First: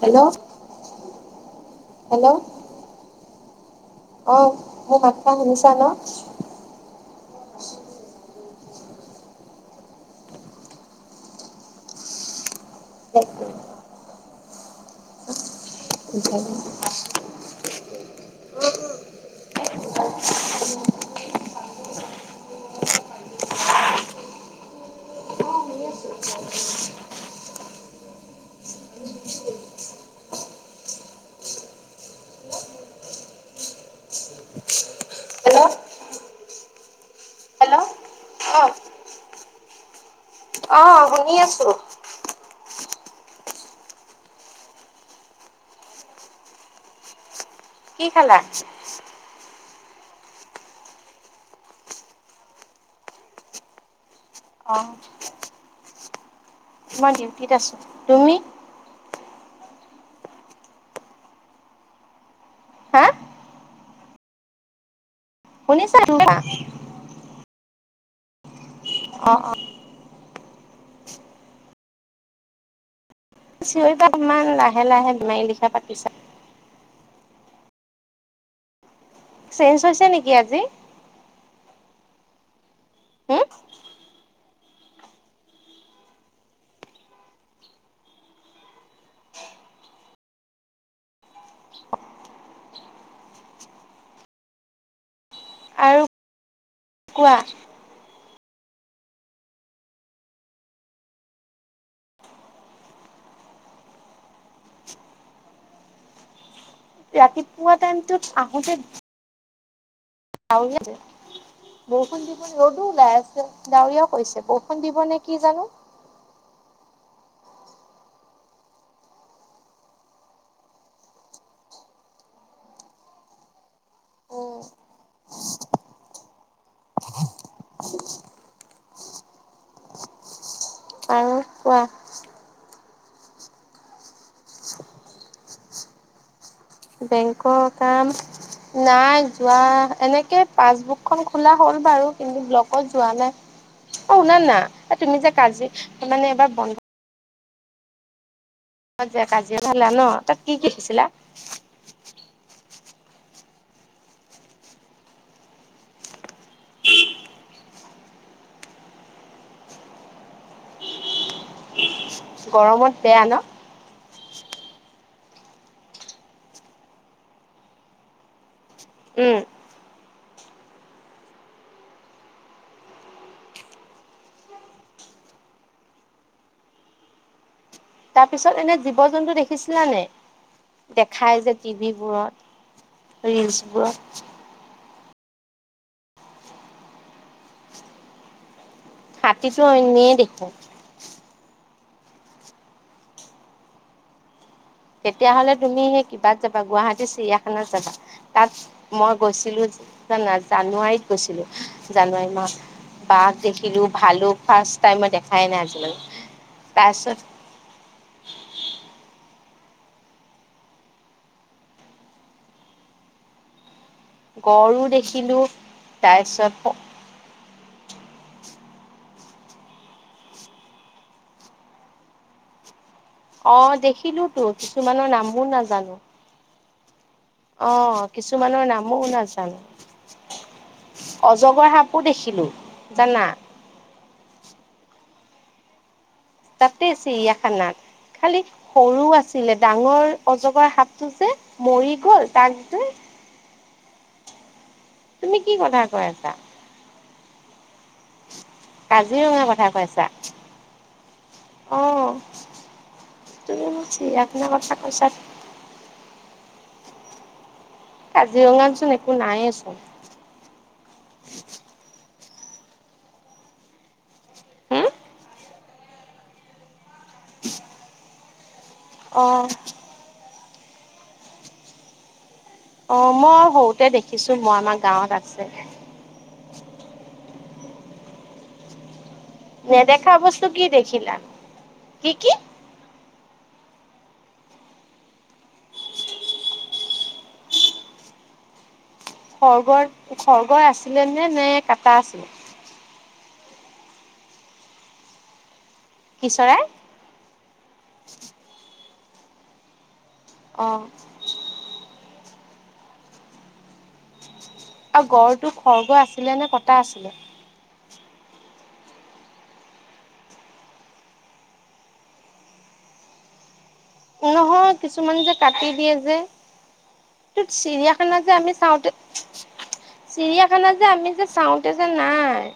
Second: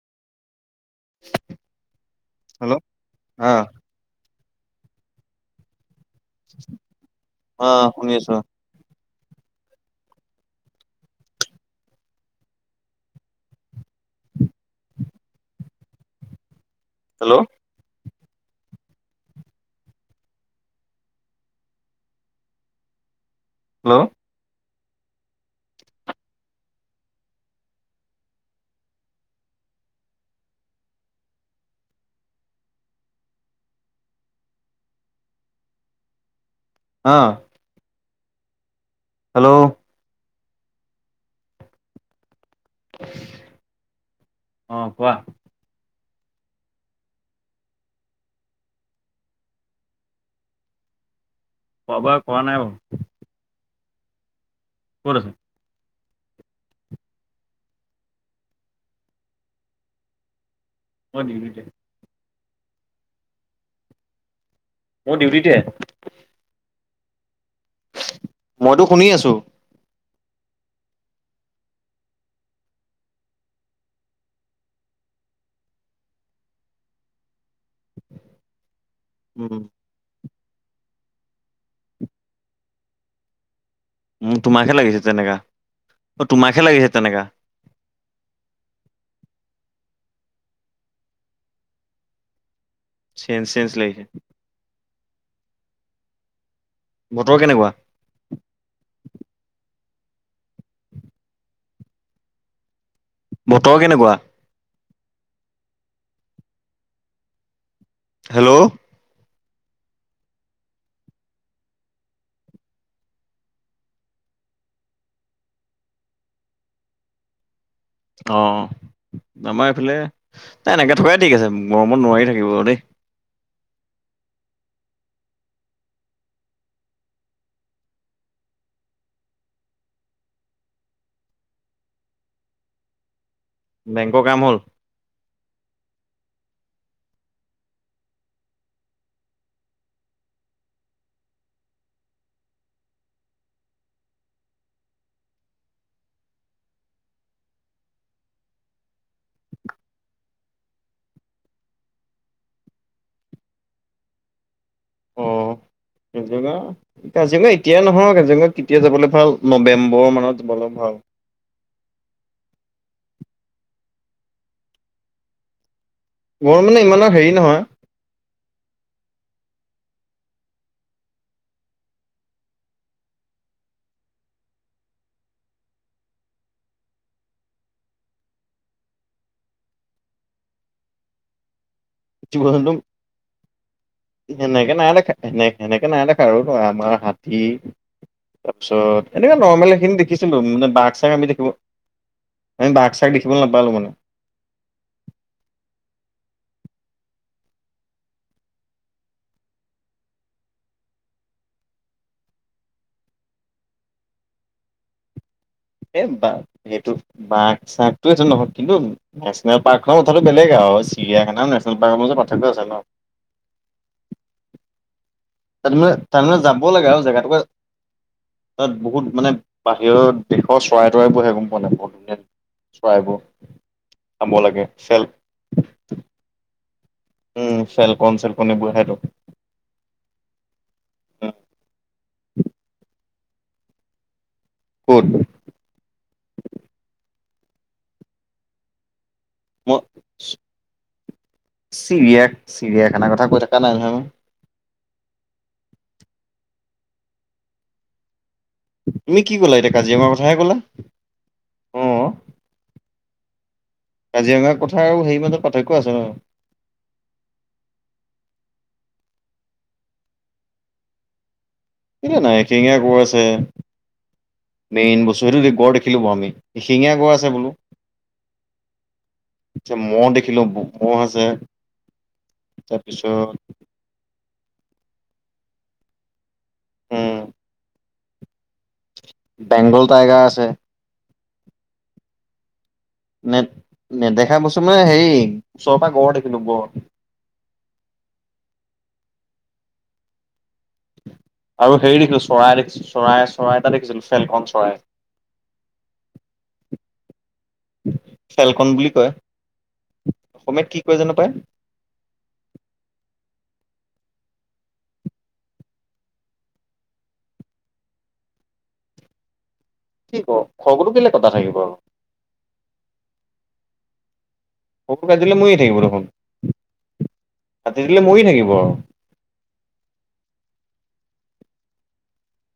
Hello hello hello অ অ মোৰ মাতসাৰ শুনিছা ন? অ শুনি আছো ৰ। [inaudible] [unintelligible] হেল্ল' হেল্ল' [inaudible] হেল্ল' অ হেল্ল' অ হেল্ল' অঁ শুনি আছোঁ। অঁ কোৱা? কি খালা? খোৱা বোৱা কৰা নাই বাৰু। অঁ। ক'ত আছ? মই ডিউটিত আছো। তুমি? মই ডিউটিতে। হা মইও ডিউটিতে। শুনিছা শুনিছা? মইতো শুনি অ আছো। অ চিঞৰিতাক ইমান লাহে লাহে বমাৰী লিখা পাতিছা। উম চেঞ্জ হৈছে নেকি আজি? হম তোমাকহে লাগিছে তেনেকা, অ' তোমাকহে লাগিছে তেনেকা। চেঞজ চেঞজ লাগিছে। আৰু কোৱা বতৰ কেনেকুৱা? বতৰ কেনেকুৱা? ৰাতিপুৱা টাইমতটোত হেল্ল' আহোতে [unintelligible] বৰষুণ দিব নি, ৰ'দো ওলাই আছে, ডাৱৰীয়াও কৰিছে, বৰষুণ দিবনে কি জানো। অঁ' আমাৰ এইফালে এনেকৈ থকাই ঠিক আছে, গৰমত নোৱাৰি থাকিব দেই। উম আৰু কোৱা বেংকৰ কাম হ'ল? বেংকৰ কাম- নাই যোৱা, এনেকে পাছবুক খন খোলা হ'ল বাৰু কিন্তু ব্লকত যোৱা নাই। অঁ' শুনা না' এ তুমি যে কাজি মানে এবাৰ বন্ধ- যে কাজিৰঙা [unintelligible] ন' তাত কি কি দিছিলে? [inaudible] জঙা [unintelligible] কাজিৰঙা এতিয়াই নহয়, কাজিৰঙা কেতিয়া যাবলৈ পাও নৱেম্বৰ মানত যাবলে ভাল। গৰমত বেয়া ন? গৰম মানে ইমান [unintelligible] হেৰি নহয়। উম। তাৰ পিছত এনে জীৱ-জন্তু দেখিছিলানে? দেখাই যে- টি ভি জীৱ জন্তু বোৰত, ৰিলচবোৰত। সেনেকে নাই দেখা, সেনেকে নাই দেখা আৰু ধৰা আমাৰ হাতী তাৰপিছত- এনেকে হাতীটো নৰ্মেল এখিনি এনেই দেখিছিলোঁ দেখো মানে বাঘ চাগ আমি দেখিব, আমি বাঘ চাগ দেখিবলৈ নাপালোঁ মানে। তেতিয়া হ'লে তুমি সেই কিবাত যাবা, গুৱাহাটী চিৰিয়াখানাত যাবা। তাত মই গৈছিলো জানা, জানুৱাৰীত গৈছিলো জানুৱাৰী মাহত। বাঘ দেখিলো, ভালোক ফাৰ্ষ টাইম মই দেখাই নাই আজিলৈকে এই বা সেইটো তাৰপিছত- বাঘ চাঘ- তো সেইটো নহয়, কিন্তু নে্যনেল পাৰ্কৰ কথাটো বেলেগ আৰু চিৰিয়াখানাও নেচনেল পাৰ্কৰ মাজত পাৰ্থক্য আছে ন। গড়ো দেখিলো- তাতমানে তাতমানে যাবও লাগে আৰু জেগাটোকোৱা [unintelligible] তাত বহুত মানে বাহিৰৰ দেশৰ চৰাই তৰাইবোৰ আহে গম পোৱাা নাই, বহুত ধুনীয়া চৰাইবোৰ চাব লাগে, চেলফ মোৰ নাজানোঁ। উম অ', ফেলকন চেলকন কিছুমানৰ এইবোৰ আহেটো নামো নাজানোঁ। অজগৰ সাপো দেখিলো জানা। ক'ত? তাতে চিৰিয়াখানা খালি সৰু আছিলে ডাঙৰ মই অজগৰ সাপটো যে মৰি চিৰিয়া গ'ল তাক যে চিৰিয়াখানাৰ কথা কৈ নাই নয়ে [unintelligible] তুমি কি কথা কৈ আছা। তুমি কি কাজিৰঙাৰ ক'লা কথা এতিয়া কৈছা। কাজিৰঙাৰ কথাহে ক'লা? অ', অহ', তুমি চিৰিয়াখানাৰ কাজিৰঙাৰ কথা কৈছা। আৰু হেই মাজৰ পাৰ্থক্য আছে ন। কাজিৰঙাতচোন একো নাইেচোন। উ [unintelligible] কি নাই এশিঙীয়া গড় আছে হুম, মেইন বস্তু সেইটো [unintelligible] [unintelligible] এশিঙীয়া গড় আছে বোলো। অ'। ম'হ দেখিলোঁ ম'হ আছে। তাৰপিছত অ', মই সৰুতে দেখিছোঁ মই আমাৰ গাঁৱত আছে। উম। বেংগল নেদেখা টাইগাৰ আছে বস্তু কি দেখিলা কি কি? নে নেদেখা বস্তু মানে হে ওচৰৰ পৰা গড় দেখিলোঁ গড়। খৰ্গৰ খৰ্গ আছিলে নে ন কাটা আছিলে। ব [unintelligible] চৰাই, চৰাই এটা দেখিছিল ফেলখন চৰাই। কি চৰাই? খেলকন বুলি কয় অসমীয়াত কি অ', কয় জানো পাই? আৰু গড়টো খৰ্গ আছিলে নে কটা আছিলে। কি ক খৰ্গতো কেলে কটা থাকিব আৰু। নহয় খৰ্গটো কিছুমান যে কাটিলে মৰিয়ে কাটি থাকিব দিয়ে দেখোন। যে ত ৰাতি দিলে চিৰিয়াখানা মৰি যে থাকিব আমি আৰু চাওঁতে চিৰিয়াখানা যে আমি যে চাওঁতে যে নাই।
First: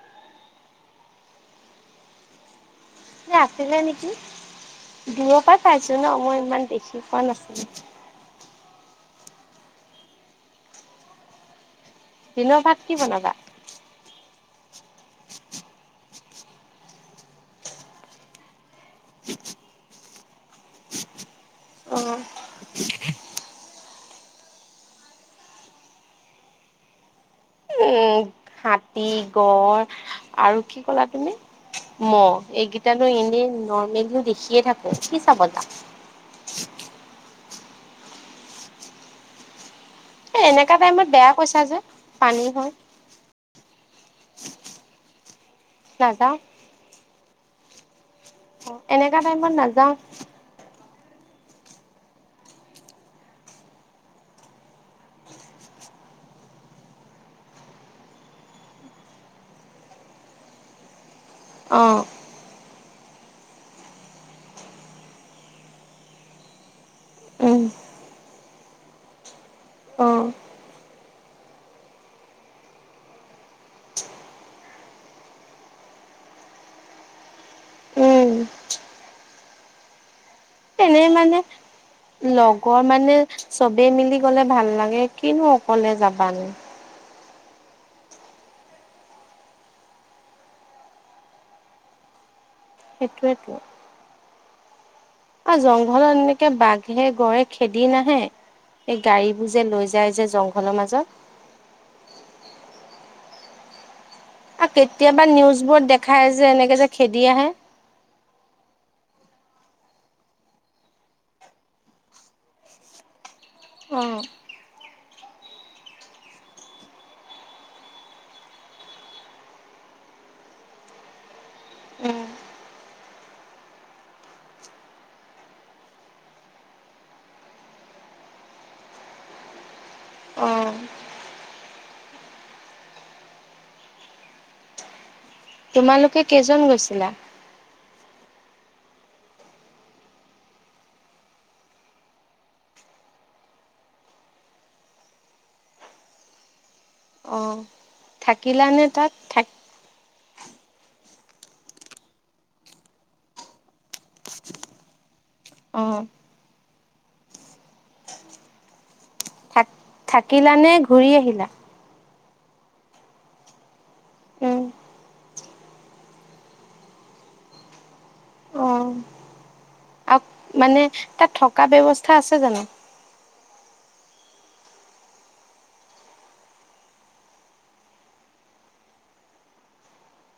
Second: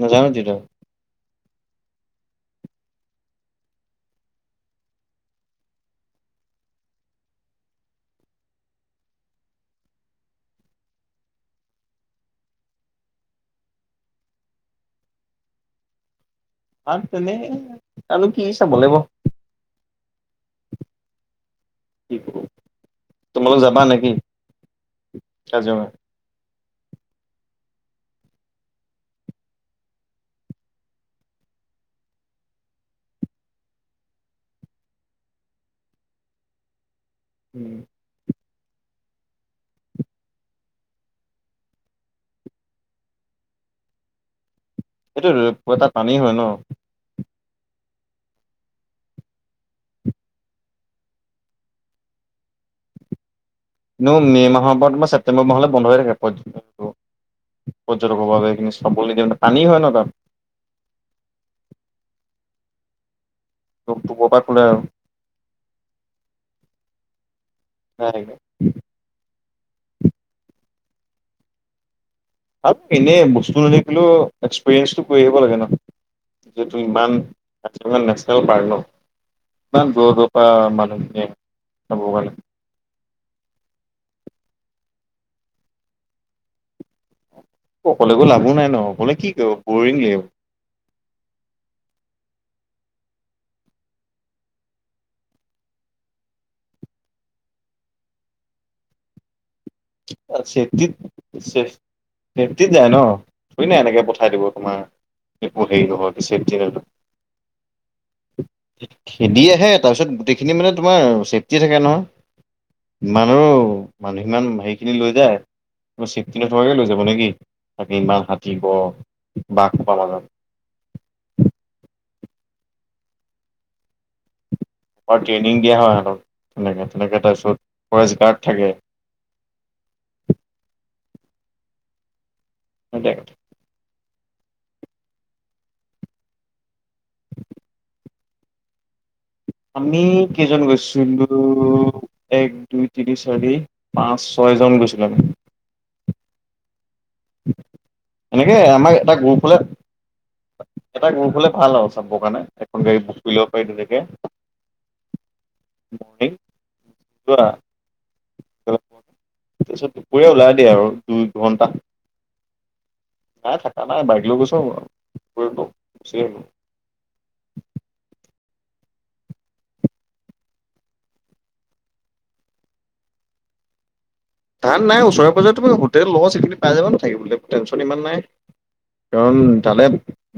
নাজানোঁ তেতিয়া। আছিলে নেকি দূৰৰ পৰা চাইছোঁ ন, মই ইমান দেখি পোৱা নাছিলোঁ। দিনৰ ভাত কি বনাবা? আৰু তেনে আৰু কি চাব লাগিব। অ কি উম খবৰ তোমালোক যাবা নেকি। কাজিৰঙা। হাতী গড় আৰু কি ক'লা তুমি। ম এইকেইটানো এনে নৰ্মেলিও দেখিয়ে থাকোঁ কি চাব তা ওম। এই এনেকুৱা টাইমত বেয়া কৈছা যে পানী হয়। এইটো এটা পানী হয় নাযাওঁ ন। অ', এনেকা টাইমত নাযাওঁ। নো মে' মাহৰ পৰা আমাৰ ছেপটেম্বৰ মাহলৈ বন্ধ হৈ থাকে পৰ্যন্তটো। পৰ্যটকৰভাৱে এইখিনি চাবলৈ নিদিয়ে পানী হয় ন তাত। অ'। কটোবৰ পৰা খোলে আৰু ন উম নেক [unintelligible] অঁ, আৰু এনেই বস্তু নেদেখিলেও এক্সপেৰিয়েঞ্চটো কৰি আহিব লাগে ন। যিহেতু ইমান উম নেচনেল পাৰ্ক ন? ইমান দূৰ দূৰ। বা ম দে দে হববে [unintelligible] ৰ মানে চবে মিলি গলে ভাল লাগে কিনো অকলে যাবা নো। অকলে গৈ লাভো নাই ন, অকলে কি কৰিব বৰিং লাগিব। সেইটোয়েতো। আৰু জংঘলত এনেকে বাঘে গড়ে খেদি নাহে এই গাড়ী বোৰ যে লৈ যায়। যে জংঘলৰ চেফটিত মাজত। চ চেফটিত যায় ন থুৰিনা এনেকে পঠাই দিব। আৰু তোমাৰ কেতিয়াবা একো হেৰি নিউজবোৰত নহোৱাকে দেখায় যে চেফটি এনেকৈ নোহোৱাকে যে খেদি আহে। খেদি আহে তাৰপিছত গোটেইখিনি মানে তোমাৰ চেফটিয়ে থাকে নহয়। ইমানো উম, মানুহ সিমান হেইৰিখিনি লৈ যায়। একো চেফটি নথকাকৈ লৈ যাব নেকি, তাকে ইমান হাতী গড় বাঘ খোপা মাজত। উম আৰু ট্ৰেইনিং দিয়া হয় সিতক তেনেকে তেনেকে তাৰপিছত ফৰেষ্ট গাৰ্ড থাকে। অঁ অ দে [unintelligible] তোমালোকে কেইজন গৈছিলা? আমি কেইজন গৈছিলো এক দুই তিনি চাৰি পাঁচ ছয় জন গৈছিলো আমি। অ', এনেকে থাকিলানে আমাৰ তাত? এটা গ্ৰুপ থাক হলে এটা গ্ৰুপ হলে ভাল আৰু চবৰ কাৰণে এখন গাড়ী বুক কৰি লব পাৰি তেনেকে অ', ম কোৱা [unintelligible] থাক তাৰপিছত দুপৰীয়া ওলাই থাকিলানে দিয়ে আৰু ঘূৰি দুই আহিলা? ঘণ্টা। নাই থাকা নাই বাইক লৈ গৈছো উম, ফুৰিব গুচি আ অ', আৰু মানে তাত থকা ব্যৱস্থা আছে জানো? ধান নাই ওচৰে পাজৰে তোমাৰ হোটেল লগ আছিল পাই যাবা ছাগে থাকিবলৈ টেনছন ইমান নাই কাৰণ তালৈ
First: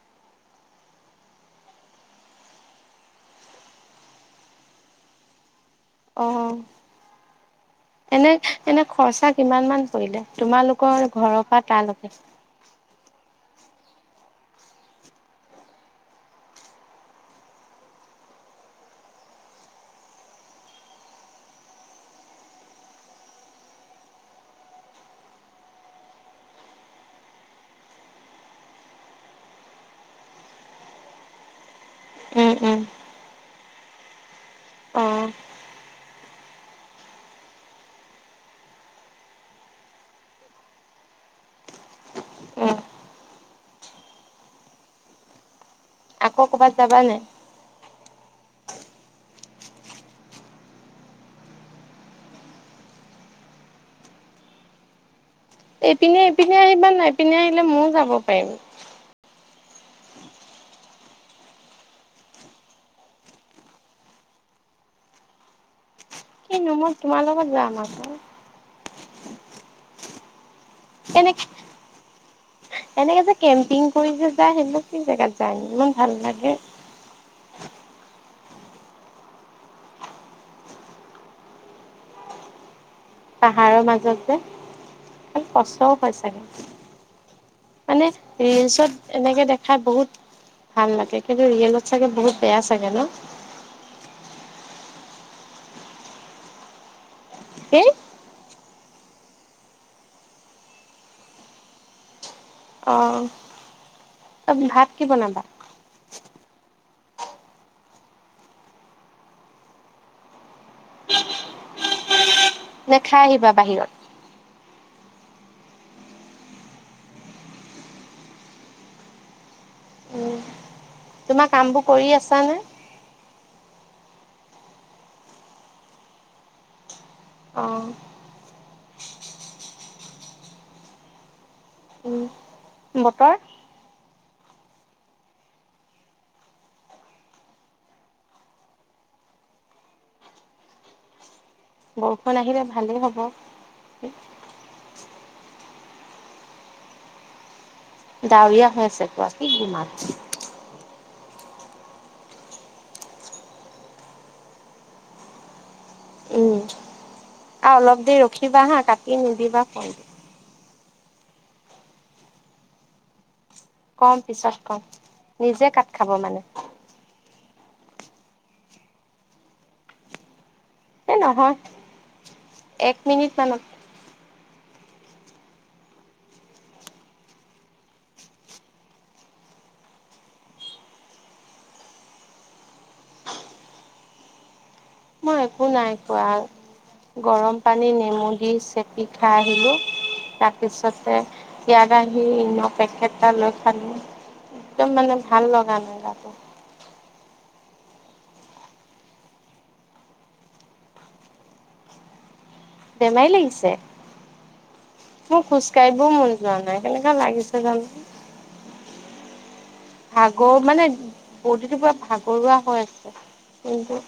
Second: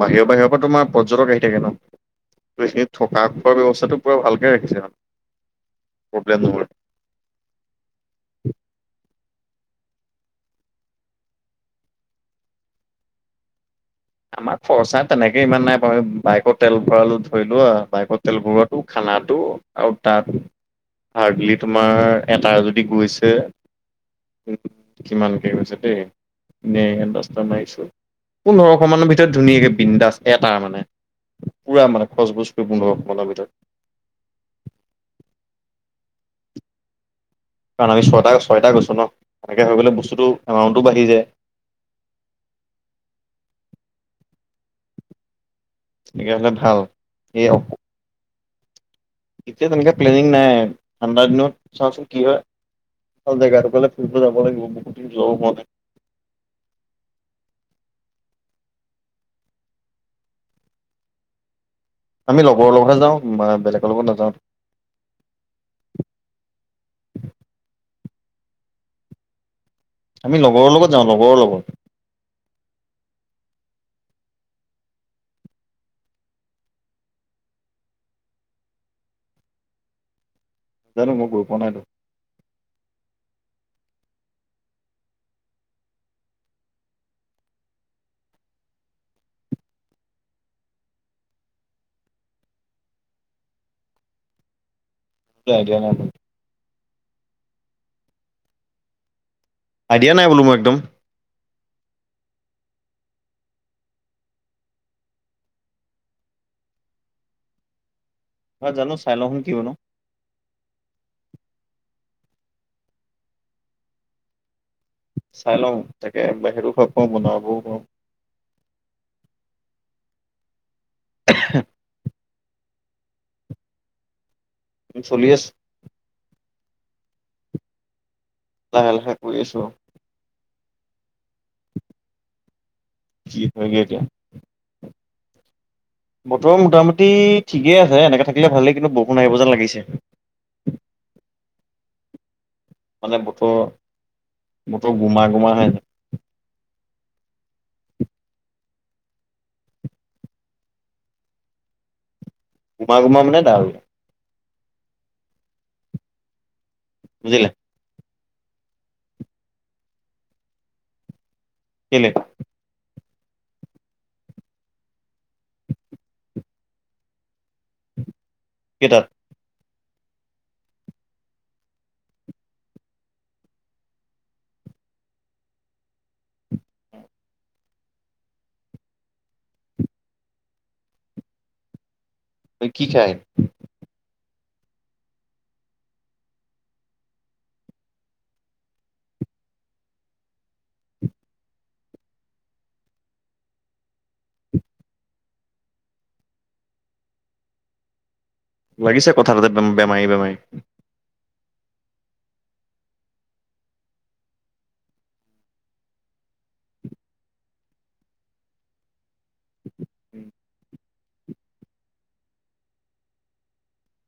বাহিৰৰ বাহিৰৰ পৰা তোমাৰ পৰ্যটক আহি থাকে ন! এইখিনি থকা খোৱাৰ ব্যৱস্থাটো পুৰা ভালকে ৰাখিছে প্ৰব্লেম অ', নহয়। এনে এনে খৰচা কিমান মান পৰিলে? তোমালোকৰ ঘৰৰ পৰা তালৈকে? আমাৰ খৰচা তেনেকে ইমান নাই বাৰু, বাইকৰ তেল ভৰালো ধৰিলো বাইকৰ তেল ভৰোৱালো খানাটো আৰু তাত হাৰ্ডলি তোমাৰ এটা যদি গৈছে কিমানকে গৈছে দেই, এনেই দছটা মাৰিছোঁ পোন্ধৰ ভিতৰত ধুনীয়াকে বিন্দাস এটা মানে, পুৰা মানে উম, খচবোজ কৰি উম, পোন্ধৰশ তা ভিতৰত অঁ কাৰণ আমি ছয়টা ছয়টা গৈছোঁ ন, এনেকৈ হৈ গ'লে বস্তুটো এমাউণ্টো বাঢ়ি যায়। অ'। এনেকে আকৌ হলে ক'ৰবাত ভাল, যাবা নাই? এই এতিয়া তেনেকে প্লেনিং নাই, ঠাণ্ডা দিনত চাওচোন কি হয় জেগা ডূখলে ফুৰিব যাব লাগিব বহুত দিন যোৱাও হোৱা নাই এইপিনে এইপিনে আহিবা না এইপিনে আহিলে ময়ো যাব পাৰিম। আমি লগৰ লগতহে যাওঁ, মানে বেলেগৰ লগত নাযাওঁ। কিনো মই তোমাৰ লগত যাম আক। আমি লগৰ লগত যাওঁ লগৰৰ কেনেকে, লগত এনেকে যে কেম্পিং কৰি যে যায় সেইবোৰ কি জেগাত যায় ইমান ভাল লাগে জানো মই গৈ পোৱা নাইতো পাহাৰ মাজত যে অ কষ্টও হয় চাগে মানে ৰিলচত এনেকে দেখাত বহুত ভাল লাগে কিন্তু ৰিয়েলত চাগে বহুত বেয়া চাগে ন এটো আইডিয়া নাই মো এই আইডিয়া নাই বোলো মোৰ একদম অঁ ত ভাত কি বনাবা হয় জানো চাই লওঁ কি বনাও নে খাই আহিবা বাহিৰত চাই লওঁ তাকে বাহিৰতো খাব পাওঁ বনাবও পাওঁ উম তোমা কামবোৰ কৰি আছানে উ চলি আছ অ লাহে লাহে কই আছোঁ আউ উম বতৰ হৈগে এতিয়া বতৰ মোটামুটি ঠিকেই আছে এনেকে থাকিলে ভালেই কিন্তু বউষুণ আহিব যেন লাগিছে বৰষুণ আহিলে ভালেই মানে হ'ব। বতৰ বতৰ গোমা গোমা হয় আছে ডাৱৰীয়া হৈ আছে কোৱা কি গোমাত গোমা গোমা মানে ডাৱৰীয়া উম বুজিলে আউ অলপ দেৰি ৰখিবা হা কাটি নিদিবা ফনটো কেলে কম পিছত কম নিজে কাত খাব মানে কেইটাত এ নহয় এক মিনিট মানত তই কি খাই মই একো নাই খোৱা গৰম পানী নেমু দি চেপি খাই আহিলোঁ তাপিছতে ইয়াত আহি ইন্ন পেকেট এটা লৈ খালো একদম মানে ভাল লগা নাই গাটো লাগিছে কথা পতাত উম বেমাৰী বেমাৰী বেমাই লাগিছে মোৰ খোজ কাইবও মন যোৱা নাই কেনেকা লাগিছে জানো উ [inaudible] ভাগ মানে বডীটো পুৰা ভাগৰুৱা হৈ আছে কিন্তু